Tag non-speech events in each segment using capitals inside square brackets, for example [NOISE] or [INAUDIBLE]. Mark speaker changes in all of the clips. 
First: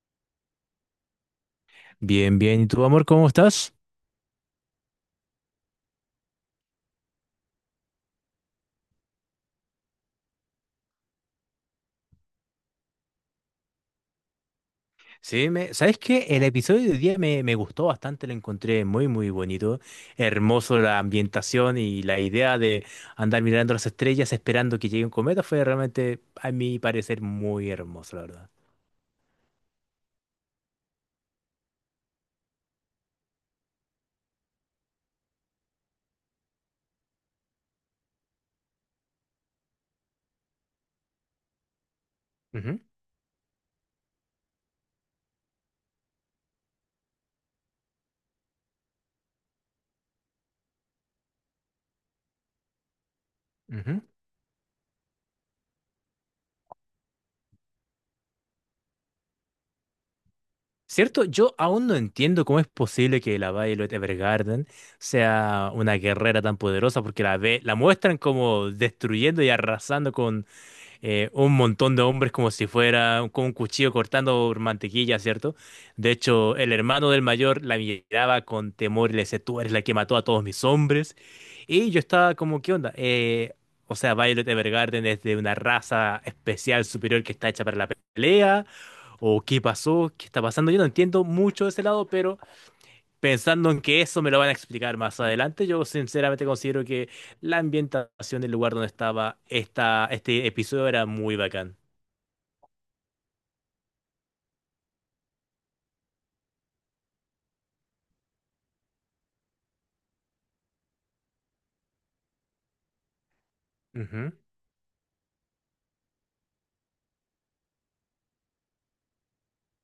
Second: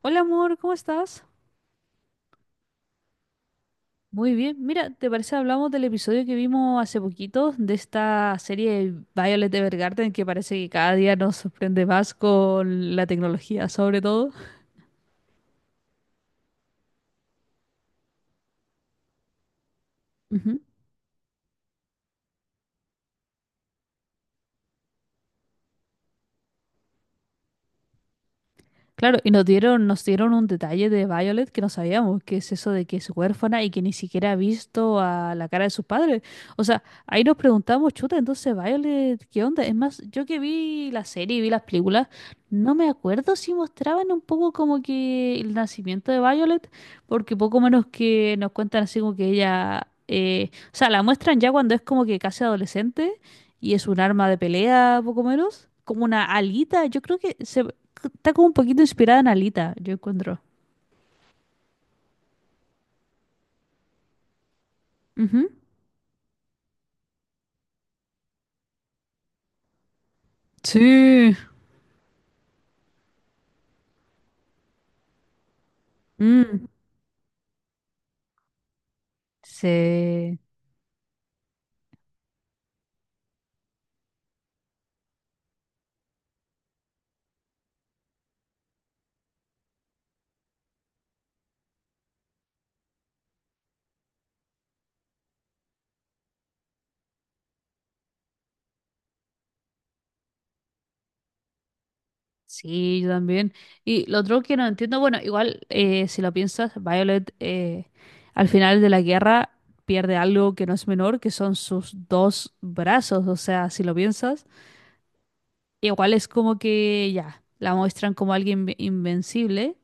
Speaker 1: Hola amor, ¿cómo estás?
Speaker 2: Bien, bien. ¿Y tú, amor, cómo estás?
Speaker 1: Muy bien. Mira, ¿te parece hablamos del episodio que vimos hace poquito de esta serie Violet Evergarden que parece que cada día nos sorprende más con la tecnología, sobre todo?
Speaker 2: Sí, ¿sabes qué? El episodio de hoy día me gustó bastante, lo encontré muy, muy bonito.
Speaker 1: Ujú.
Speaker 2: Hermoso la ambientación y la idea de andar mirando las estrellas esperando que llegue un cometa fue realmente, a mi parecer, muy hermoso, la verdad.
Speaker 1: Claro, y nos dieron un detalle de Violet que no sabíamos, que es eso de que es huérfana y que ni siquiera ha visto a la cara de sus padres. O sea, ahí nos preguntamos, chuta, entonces Violet, ¿qué onda? Es más, yo que vi la serie y vi las películas, no
Speaker 2: Ujú,
Speaker 1: me acuerdo si mostraban un poco como que el nacimiento de Violet, porque poco menos que nos cuentan así como que ella, o sea, la muestran ya cuando es como que casi adolescente y es un
Speaker 2: ujú.
Speaker 1: arma de pelea, poco menos, como una alita. Yo creo que se, está como un poquito inspirada en Alita, yo encuentro.
Speaker 2: Cierto, yo aún no entiendo cómo es posible que la Violet Evergarden
Speaker 1: Ujú.
Speaker 2: sea una guerrera tan poderosa, porque la muestran como destruyendo y arrasando con
Speaker 1: Sí.
Speaker 2: un montón de hombres como si fuera con un cuchillo cortando mantequilla, ¿cierto? De hecho,
Speaker 1: Mm,
Speaker 2: el hermano del mayor la miraba con temor y le decía, tú eres la que mató a
Speaker 1: sí,
Speaker 2: todos mis hombres. Y yo estaba como, ¿qué onda? O sea, Violet Evergarden es de una raza especial superior que está hecha para la pelea, o qué pasó, qué está pasando. Yo no entiendo mucho de ese lado, pero pensando en que eso me lo van a explicar más adelante, yo sinceramente considero que la ambientación del lugar donde estaba este episodio era muy bacán.
Speaker 1: sí, yo también. Y lo otro que no entiendo, bueno, igual si lo piensas, Violet al final de la guerra pierde algo que no es menor, que son sus dos brazos. O sea, si lo
Speaker 2: Ujú.
Speaker 1: piensas, igual es como que ya, la muestran como alguien invencible,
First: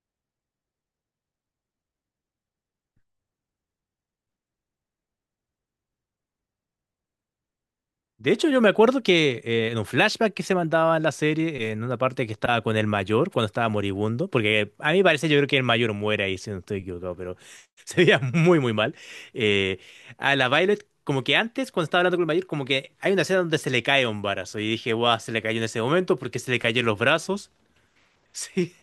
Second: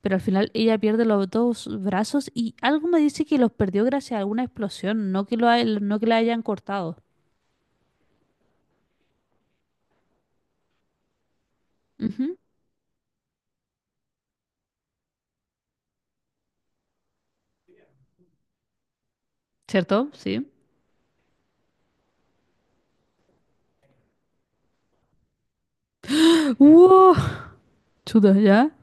Speaker 1: pero al final ella pierde los dos brazos y algo me dice que los perdió gracias a alguna explosión, no que lo, no que la hayan cortado.
Speaker 2: De hecho, yo me acuerdo que en un flashback que se mandaba en la serie, en una parte que
Speaker 1: Ujú.
Speaker 2: estaba con el mayor, cuando estaba moribundo, porque a mí parece, yo creo que el mayor muere ahí, si no estoy equivocado, pero [LAUGHS] se veía muy, muy mal. Eh,
Speaker 1: ¿Cierto?
Speaker 2: a
Speaker 1: Sí.
Speaker 2: la Violet, como que antes, cuando estaba hablando con el mayor, como que hay una escena donde se le cae un brazo, y dije, guau, se le cayó en ese momento porque se le cayeron los
Speaker 1: ¡Uh!
Speaker 2: brazos. [LAUGHS]
Speaker 1: Chuta, ¿ya?
Speaker 2: Sí,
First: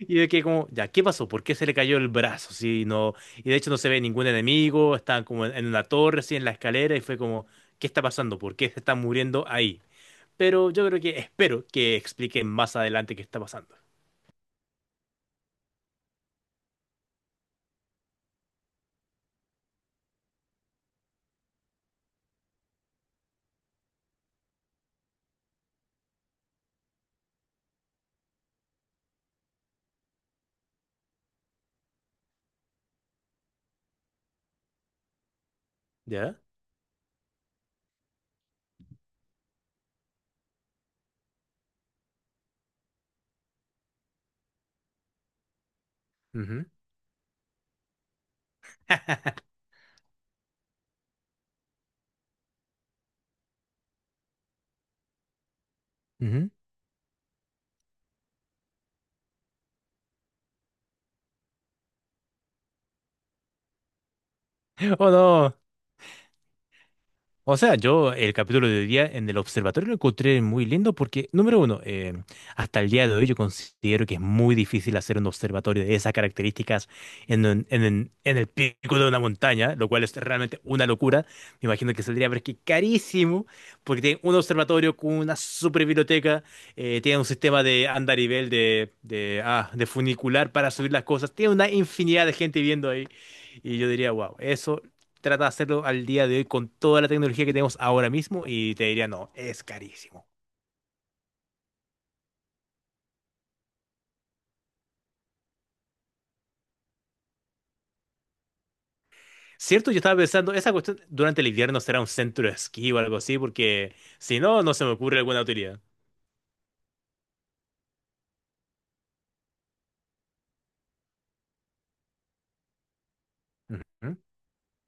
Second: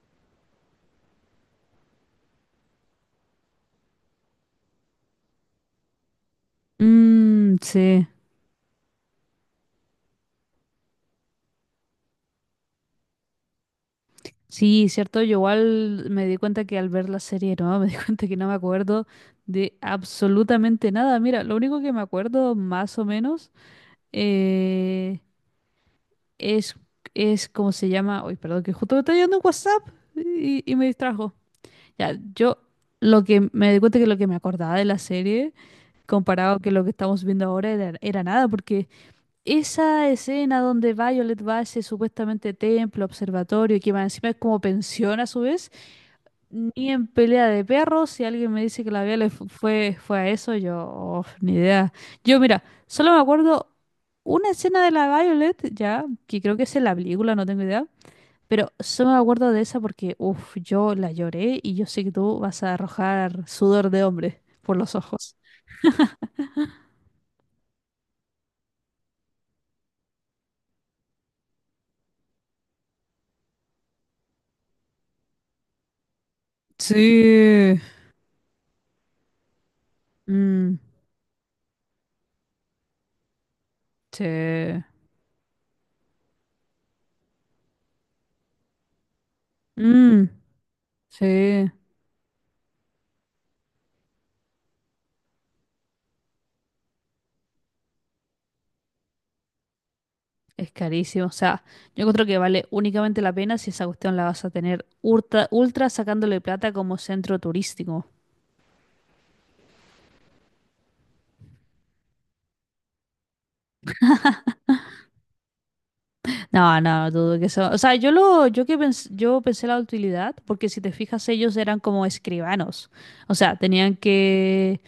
Speaker 2: y de que como, ya, ¿qué pasó? ¿Por qué se le cayó el brazo? Sí, no, y de hecho no se ve ningún enemigo, están como en una torre, así en la escalera, y fue como,
Speaker 1: Mm,
Speaker 2: ¿qué está
Speaker 1: sí.
Speaker 2: pasando? ¿Por qué se está muriendo ahí? Pero yo creo que espero que expliquen más adelante qué está pasando.
Speaker 1: Sí, cierto. Yo igual me di cuenta que al ver la serie, no, me di [LAUGHS] cuenta que no me acuerdo de absolutamente nada. Mira, lo único que me acuerdo más o menos eh, es, es cómo se llama. Uy, perdón, que justo me está llegando un WhatsApp y me distrajo. Ya, yo lo que me di cuenta que lo que me acordaba de la serie,
Speaker 2: Ya.
Speaker 1: comparado que lo que estamos viendo ahora, era, era nada, porque esa escena donde Violet va a ese supuestamente templo, observatorio, que más encima es como pensión a su vez,
Speaker 2: Ujú,
Speaker 1: ni en pelea de perros, si alguien me dice que la Violet fue a eso, yo, oh, ni idea. Yo, mira, solo me acuerdo una escena de la Violet, ya, que
Speaker 2: ujú.
Speaker 1: creo que es en la película, no tengo idea, pero solo me acuerdo de esa porque, uff, yo la lloré y yo sé que tú vas a arrojar sudor de hombre por los
Speaker 2: Oh,
Speaker 1: ojos.
Speaker 2: no. O sea, yo el capítulo de hoy día en el observatorio lo encontré muy lindo porque, número uno, hasta el día de hoy yo considero que es muy difícil hacer un observatorio de esas características en, un-
Speaker 1: Sí.
Speaker 2: en el pico de una montaña, lo cual es realmente
Speaker 1: Mm,
Speaker 2: una locura. Me imagino que saldría, pero es que carísimo, porque tiene un
Speaker 1: sí.
Speaker 2: observatorio con una super biblioteca, tiene un sistema de andarivel, de
Speaker 1: Mm.
Speaker 2: funicular para subir las cosas, tiene una
Speaker 1: Sí,
Speaker 2: infinidad de gente viviendo ahí. Y yo diría, wow, eso trata de hacerlo al día de hoy con toda la tecnología que tenemos ahora mismo y te diría, no, es carísimo.
Speaker 1: es carísimo. O sea, yo encuentro que vale únicamente la pena si esa cuestión la vas a tener ultra, ultra sacándole plata como centro turístico.
Speaker 2: Cierto, yo estaba pensando, esa cuestión durante el invierno será un centro de esquí o algo así, porque si no, no se me ocurre alguna utilidad.
Speaker 1: No, no, dudo que eso. O sea, yo que yo pensé la utilidad, porque si te fijas, ellos eran como escribanos. O sea, tenían
Speaker 2: Ujú.
Speaker 1: que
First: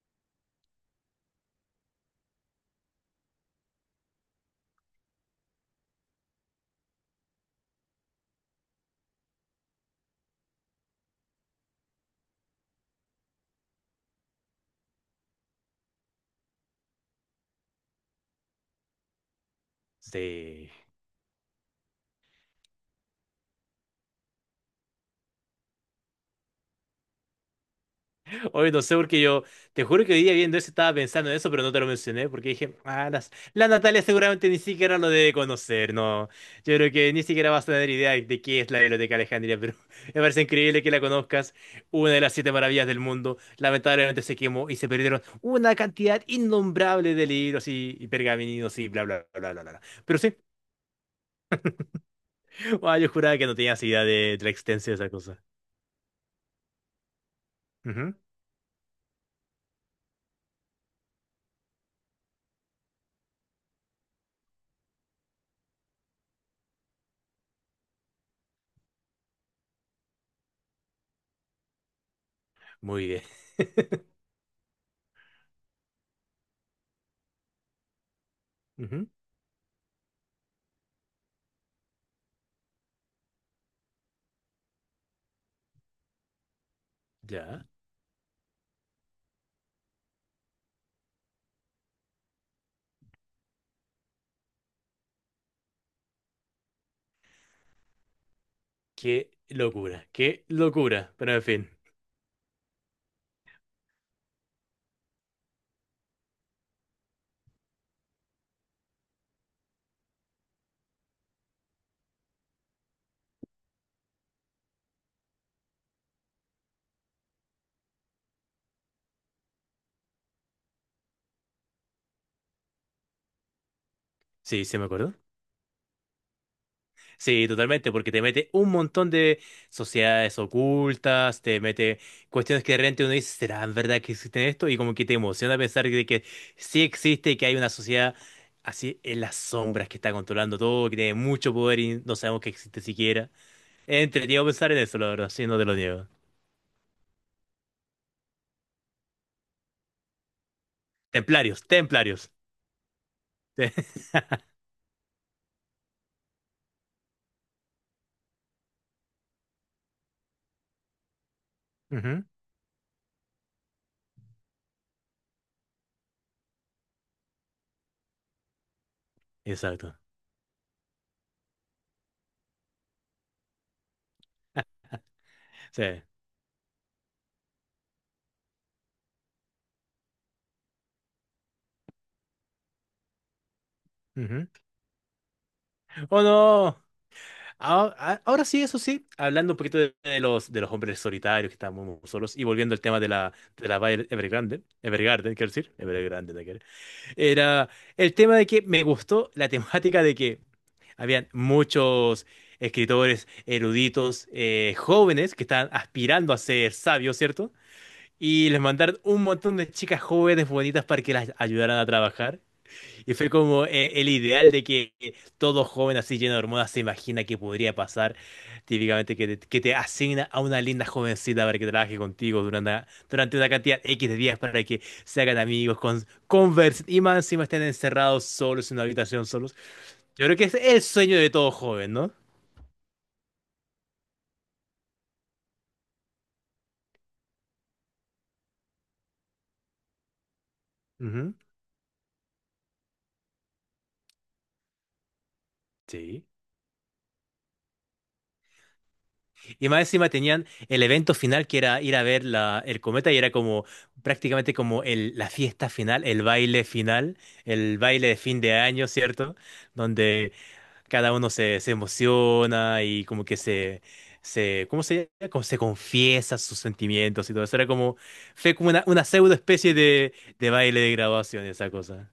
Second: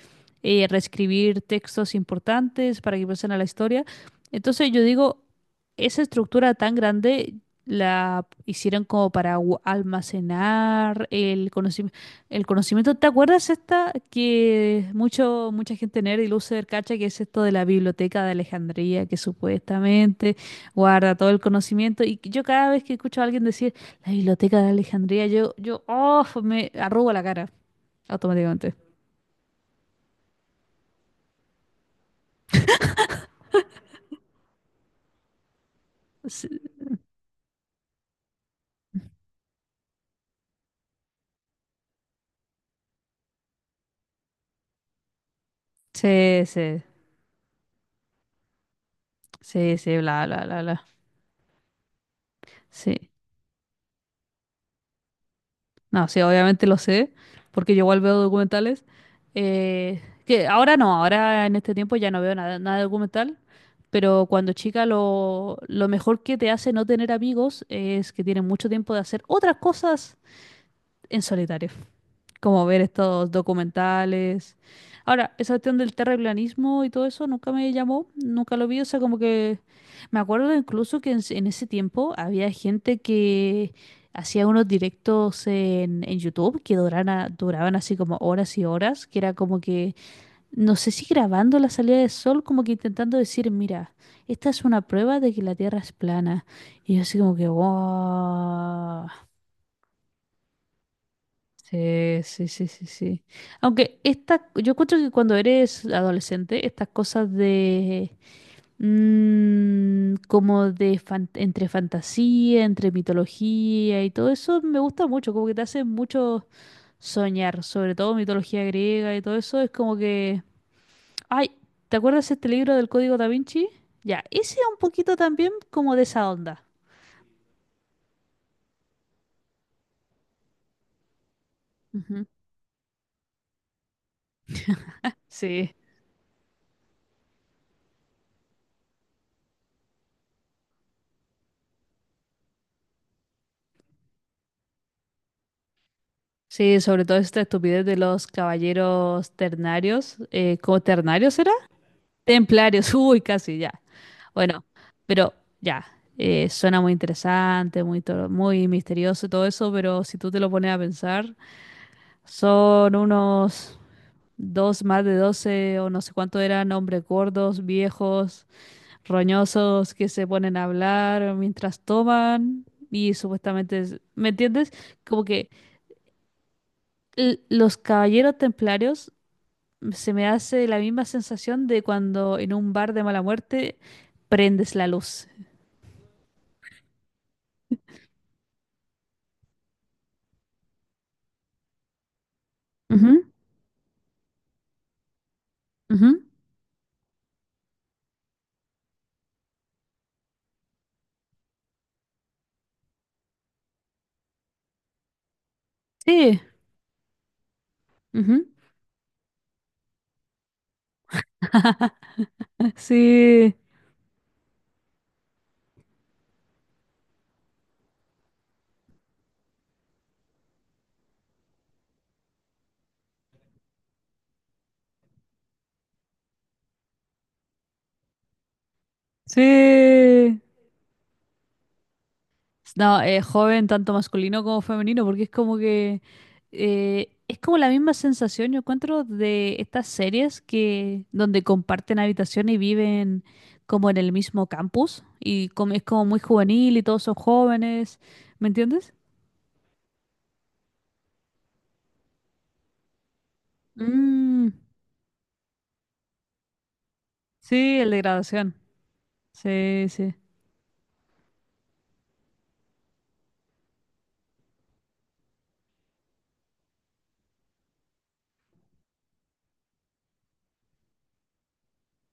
Speaker 1: reescribir textos importantes para que pasen a la historia. Entonces yo digo, esa estructura tan grande la hicieron como para almacenar el conocimiento. El conocimiento. ¿Te acuerdas esta que mucho, mucha gente nerd y loser cacha que es esto de la biblioteca de Alejandría, que supuestamente
Speaker 2: Sí.
Speaker 1: guarda todo el conocimiento? Y yo cada vez que escucho a alguien decir la biblioteca de Alejandría, yo, oh, me arrugo la cara
Speaker 2: Hoy
Speaker 1: automáticamente.
Speaker 2: no sé porque yo, te juro que hoy día viendo eso estaba pensando en eso, pero no te lo mencioné porque dije, ah, la Natalia seguramente ni siquiera lo debe conocer, no.
Speaker 1: Sí,
Speaker 2: Yo creo que ni siquiera vas a tener idea de qué es la Biblioteca Alejandría, pero [LAUGHS] me parece increíble que la conozcas, una de las siete maravillas del mundo. Lamentablemente se quemó y se perdieron una cantidad
Speaker 1: sí, sí,
Speaker 2: innombrable de libros y pergaminos y bla, bla, bla, bla, bla.
Speaker 1: sí,
Speaker 2: bla.
Speaker 1: sí,
Speaker 2: Pero
Speaker 1: bla,
Speaker 2: sí,
Speaker 1: bla, bla, bla.
Speaker 2: [LAUGHS] ah, yo
Speaker 1: Sí.
Speaker 2: juraba que no tenías idea de la extensión de esa cosa.
Speaker 1: No, sí, obviamente lo sé, porque yo igual
Speaker 2: Ujú.
Speaker 1: veo documentales. Que ahora no, ahora en este tiempo ya no veo nada, nada de documental. Pero cuando chica lo mejor que te hace no tener amigos es que tienes mucho tiempo de hacer otras cosas en solitario, como ver
Speaker 2: Muy bien.
Speaker 1: estos documentales. Ahora, esa cuestión del terraplanismo y todo eso nunca me llamó, nunca lo vi, o sea,
Speaker 2: Ujú.
Speaker 1: como que me acuerdo incluso que en, en ese tiempo había gente que hacía unos directos en YouTube que duraban,
Speaker 2: Ya.
Speaker 1: duraban así como horas y horas, que era como que, no sé si grabando la salida del sol, como que intentando decir, mira, esta es una prueba de que la Tierra es plana. Y yo así como que, wow.
Speaker 2: Qué locura, qué locura. Pero en fin,
Speaker 1: Sí, sí, sí, sí, sí. Aunque esta, yo encuentro que cuando eres adolescente, estas cosas de entre fantasía, entre mitología y todo eso me gusta mucho, como que te hace mucho soñar, sobre todo mitología griega y todo eso, es como que, ay, ¿te acuerdas este libro del Código Da Vinci? Ya, ese
Speaker 2: sí,
Speaker 1: es un
Speaker 2: se me acordó.
Speaker 1: poquito también como de esa onda.
Speaker 2: Sí, totalmente, porque te mete un montón de sociedades ocultas, te mete
Speaker 1: Ujú.
Speaker 2: cuestiones que de repente uno dice, ¿será verdad que existe esto? Y como que te emociona
Speaker 1: Sí.
Speaker 2: pensar de que sí existe y que hay una sociedad así en las sombras que está controlando todo, que tiene mucho poder y no sabemos que existe siquiera. Es entretenido pensar en eso, la verdad, sí, no te lo niego.
Speaker 1: Sí, sobre todo esta estupidez de los caballeros ternarios. ¿Cómo ternarios era?
Speaker 2: Templarios, templarios.
Speaker 1: Templarios, [LAUGHS] uy, casi ya.
Speaker 2: [LAUGHS]
Speaker 1: Bueno, pero ya, suena muy interesante, muy, muy misterioso y todo eso, pero si tú te lo pones a pensar,
Speaker 2: Ujú.
Speaker 1: son unos dos, más de 12 o no sé cuánto eran hombres gordos, viejos, roñosos,
Speaker 2: Exacto.
Speaker 1: que se ponen a hablar mientras toman y supuestamente, ¿me entiendes? Como que
Speaker 2: Sí.
Speaker 1: los caballeros templarios se me hace la misma sensación de cuando en un bar de mala muerte
Speaker 2: Ujú.
Speaker 1: prendes la luz.
Speaker 2: ¡Oh, no! Ahora sí, eso sí, hablando un poquito de los hombres solitarios que están muy, muy solos y volviendo al tema
Speaker 1: Ujú,
Speaker 2: de la Evergarden, quiero decir,
Speaker 1: ujú.
Speaker 2: Evergrande, nada que ver. Era el tema de que me gustó la temática de que habían muchos escritores eruditos jóvenes que estaban aspirando a
Speaker 1: Sí,
Speaker 2: ser sabios, ¿cierto?
Speaker 1: ujú,
Speaker 2: Y les mandaron un montón de chicas jóvenes bonitas para que las ayudaran a trabajar.
Speaker 1: [LAUGHS]
Speaker 2: Y fue
Speaker 1: sí,
Speaker 2: como el ideal de que todo joven así lleno de hormonas se imagina que podría pasar. Típicamente que que te asigna a una linda jovencita para que trabaje contigo durante una cantidad X de días para que se hagan amigos, conversen y más encima estén encerrados solos en una habitación solos. Yo creo
Speaker 1: sí.
Speaker 2: que es el sueño de todo joven, ¿no?
Speaker 1: No, joven, tanto masculino como femenino, porque es como que es como la misma sensación, yo encuentro, de estas series que
Speaker 2: Ujú.
Speaker 1: donde comparten habitación y viven como en el mismo campus y como, es como muy
Speaker 2: Sí.
Speaker 1: juvenil y todos son jóvenes, ¿me entiendes?
Speaker 2: Y más encima tenían el evento final que era ir a ver el cometa y era como
Speaker 1: Mm,
Speaker 2: prácticamente como la fiesta final, el
Speaker 1: sí, el de
Speaker 2: baile de fin de
Speaker 1: graduación.
Speaker 2: año, ¿cierto?
Speaker 1: Sí, sí.
Speaker 2: Donde cada uno se emociona y como que ¿cómo se llama? Como se confiesa sus sentimientos y todo eso. Era como, fue como una pseudo especie de baile de graduación, esa cosa.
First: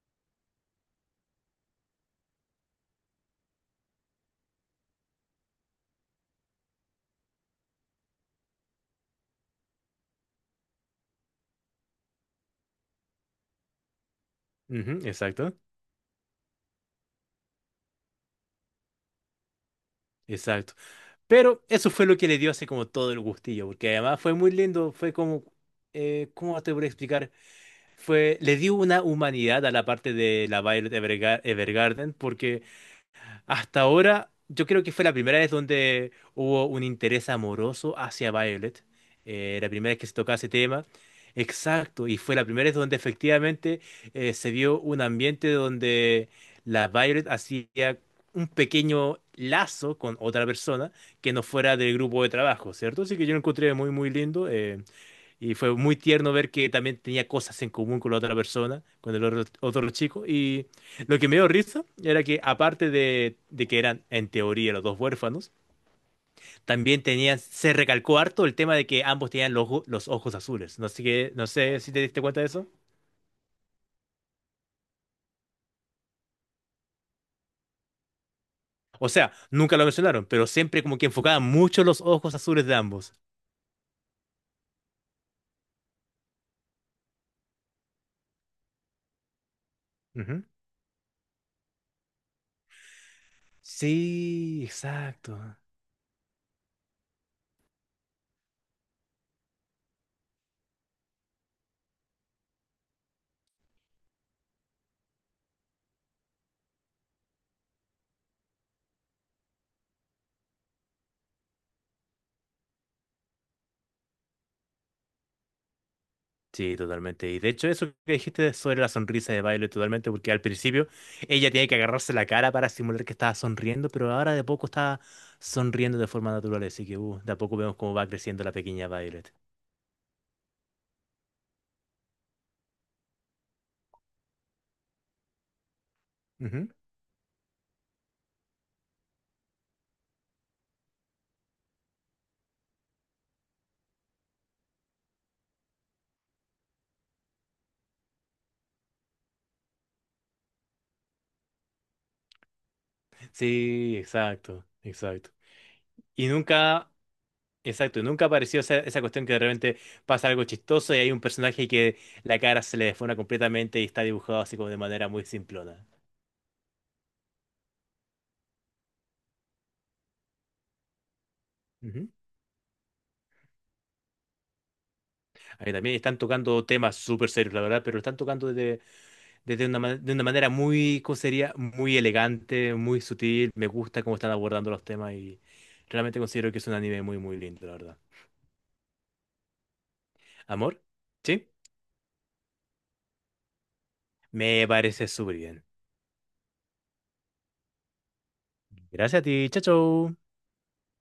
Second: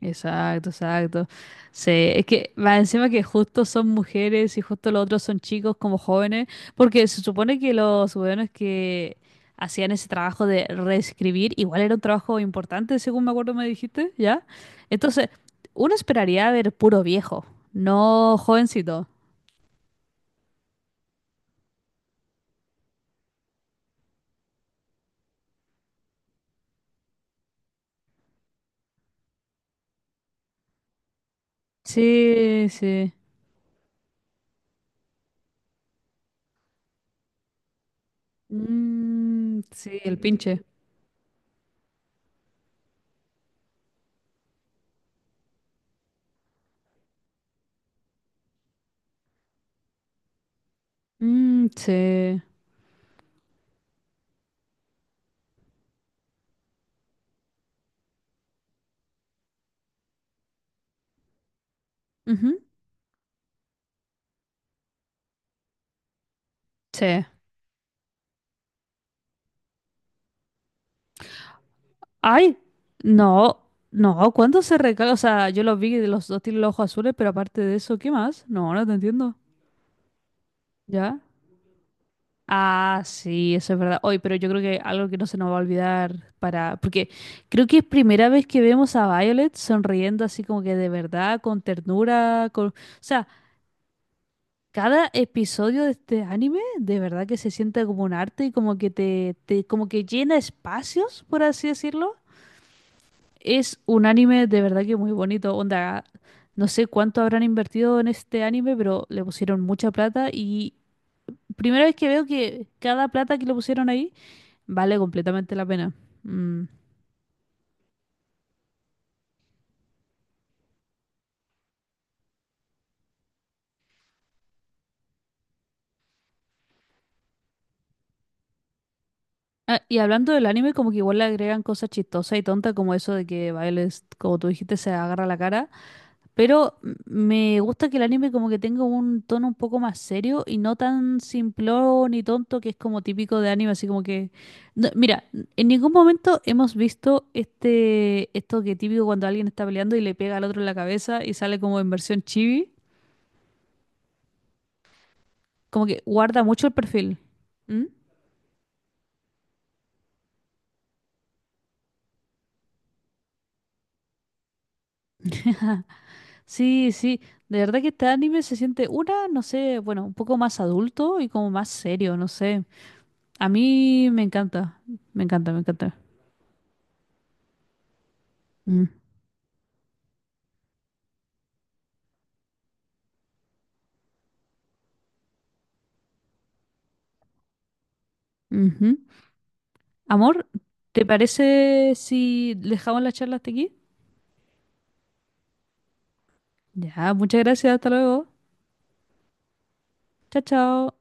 Speaker 1: Exacto, exacto. Sí, es que más encima que justo son mujeres y justo los otros son chicos como jóvenes, porque se supone que los jóvenes que hacían ese trabajo de reescribir, igual era un trabajo importante, según me acuerdo me dijiste, ¿ya?
Speaker 2: Ujú,
Speaker 1: Entonces,
Speaker 2: exacto,
Speaker 1: uno esperaría ver puro viejo, no jovencito.
Speaker 2: exacto. Pero eso fue lo que le dio así como todo el gustillo, porque además fue muy lindo, fue como, ¿cómo te voy a explicar? Fue, le dio una humanidad a la parte de la Evergarden, porque
Speaker 1: Sí, sí.
Speaker 2: hasta ahora, yo creo que fue la primera vez donde hubo un interés amoroso hacia Violet.
Speaker 1: Mm,
Speaker 2: La primera vez
Speaker 1: sí,
Speaker 2: que se
Speaker 1: el
Speaker 2: tocaba ese
Speaker 1: pinche.
Speaker 2: tema. Exacto, y fue la primera vez donde efectivamente se vio un ambiente donde la Violet hacía un pequeño lazo con otra persona que no
Speaker 1: Mm,
Speaker 2: fuera del grupo de
Speaker 1: sí.
Speaker 2: trabajo, ¿cierto? Así que yo lo encontré muy, muy lindo. Eh, y fue muy tierno ver que también tenía cosas en común con la otra persona, con otro chico. Y lo que me dio risa era que,
Speaker 1: Ujú,
Speaker 2: aparte de que eran, en teoría, los dos huérfanos, también
Speaker 1: sí.
Speaker 2: tenían, se recalcó harto el tema de que ambos tenían los ojos azules. No sé, no sé si te diste cuenta de
Speaker 1: Ay,
Speaker 2: eso.
Speaker 1: no, no, ¿cuándo se recarga? O sea, yo los vi de los dos tienen los ojos azules, pero aparte de eso, ¿qué más? No, no te
Speaker 2: O sea,
Speaker 1: entiendo.
Speaker 2: nunca lo mencionaron, pero siempre como que
Speaker 1: ¿Ya?
Speaker 2: enfocaban mucho los ojos azules de
Speaker 1: Ah,
Speaker 2: ambos.
Speaker 1: sí, eso es verdad. Hoy, pero yo creo que algo que no se nos va a olvidar para. Porque creo que es primera vez que vemos a Violet sonriendo
Speaker 2: Ujú.
Speaker 1: así como que de verdad, con ternura, con. O sea,
Speaker 2: Sí,
Speaker 1: cada
Speaker 2: exacto.
Speaker 1: episodio de este anime de verdad que se siente como un arte y como que te como que llena espacios, por así decirlo. Es un anime de verdad que muy bonito. Onda, no sé cuánto habrán invertido en este anime, pero le pusieron mucha plata y primera vez que veo que cada plata que le pusieron ahí vale completamente la pena. Mm.
Speaker 2: Sí, totalmente. Y de hecho, eso que dijiste sobre la sonrisa de baile, totalmente, porque al principio ella tiene que agarrarse la cara para simular que estaba sonriendo, pero ahora de poco está sonriendo de forma natural, así que de a poco vemos cómo va creciendo la pequeña Violet.
Speaker 1: Ah, y hablando del anime, como que igual le agregan cosas chistosas y tontas, como eso de que Violet, como tú dijiste, se agarra la cara.
Speaker 2: Ujú.
Speaker 1: Pero me gusta que el anime como que tenga un tono un poco más serio y no tan simplón y tonto que es como típico de anime, así como que... No, mira, en ningún momento hemos visto este esto que típico cuando alguien está peleando y le pega al otro en la cabeza y sale como en versión chibi,
Speaker 2: Sí, exacto, exacto.
Speaker 1: como que
Speaker 2: Y
Speaker 1: guarda mucho el
Speaker 2: nunca,
Speaker 1: perfil. ¿Mm?
Speaker 2: exacto, y nunca apareció esa, esa cuestión que de repente pasa algo chistoso y hay un personaje que la cara se le desfona completamente y está dibujado así como de manera muy
Speaker 1: [LAUGHS]
Speaker 2: simplona.
Speaker 1: Sí, sí, de verdad que este anime se siente una, no sé, bueno, un poco más adulto y como más
Speaker 2: Ujú.
Speaker 1: serio, no sé. A mí me encanta, me encanta, me
Speaker 2: Ahí también
Speaker 1: encanta.
Speaker 2: están tocando temas súper serios, la verdad, pero lo están tocando
Speaker 1: Mm,
Speaker 2: desde de una manera muy, ¿cómo sería? Muy elegante, muy sutil. Me gusta cómo están abordando los temas y realmente considero que es un anime muy, muy lindo, la verdad.
Speaker 1: ujú. Amor,
Speaker 2: ¿Amor?
Speaker 1: ¿te
Speaker 2: ¿Sí?
Speaker 1: parece si dejamos la charla hasta aquí?
Speaker 2: Me parece súper bien.
Speaker 1: Ya, muchas gracias, hasta luego.
Speaker 2: Gracias a ti. Chao, chao.
Speaker 1: Chao, chao.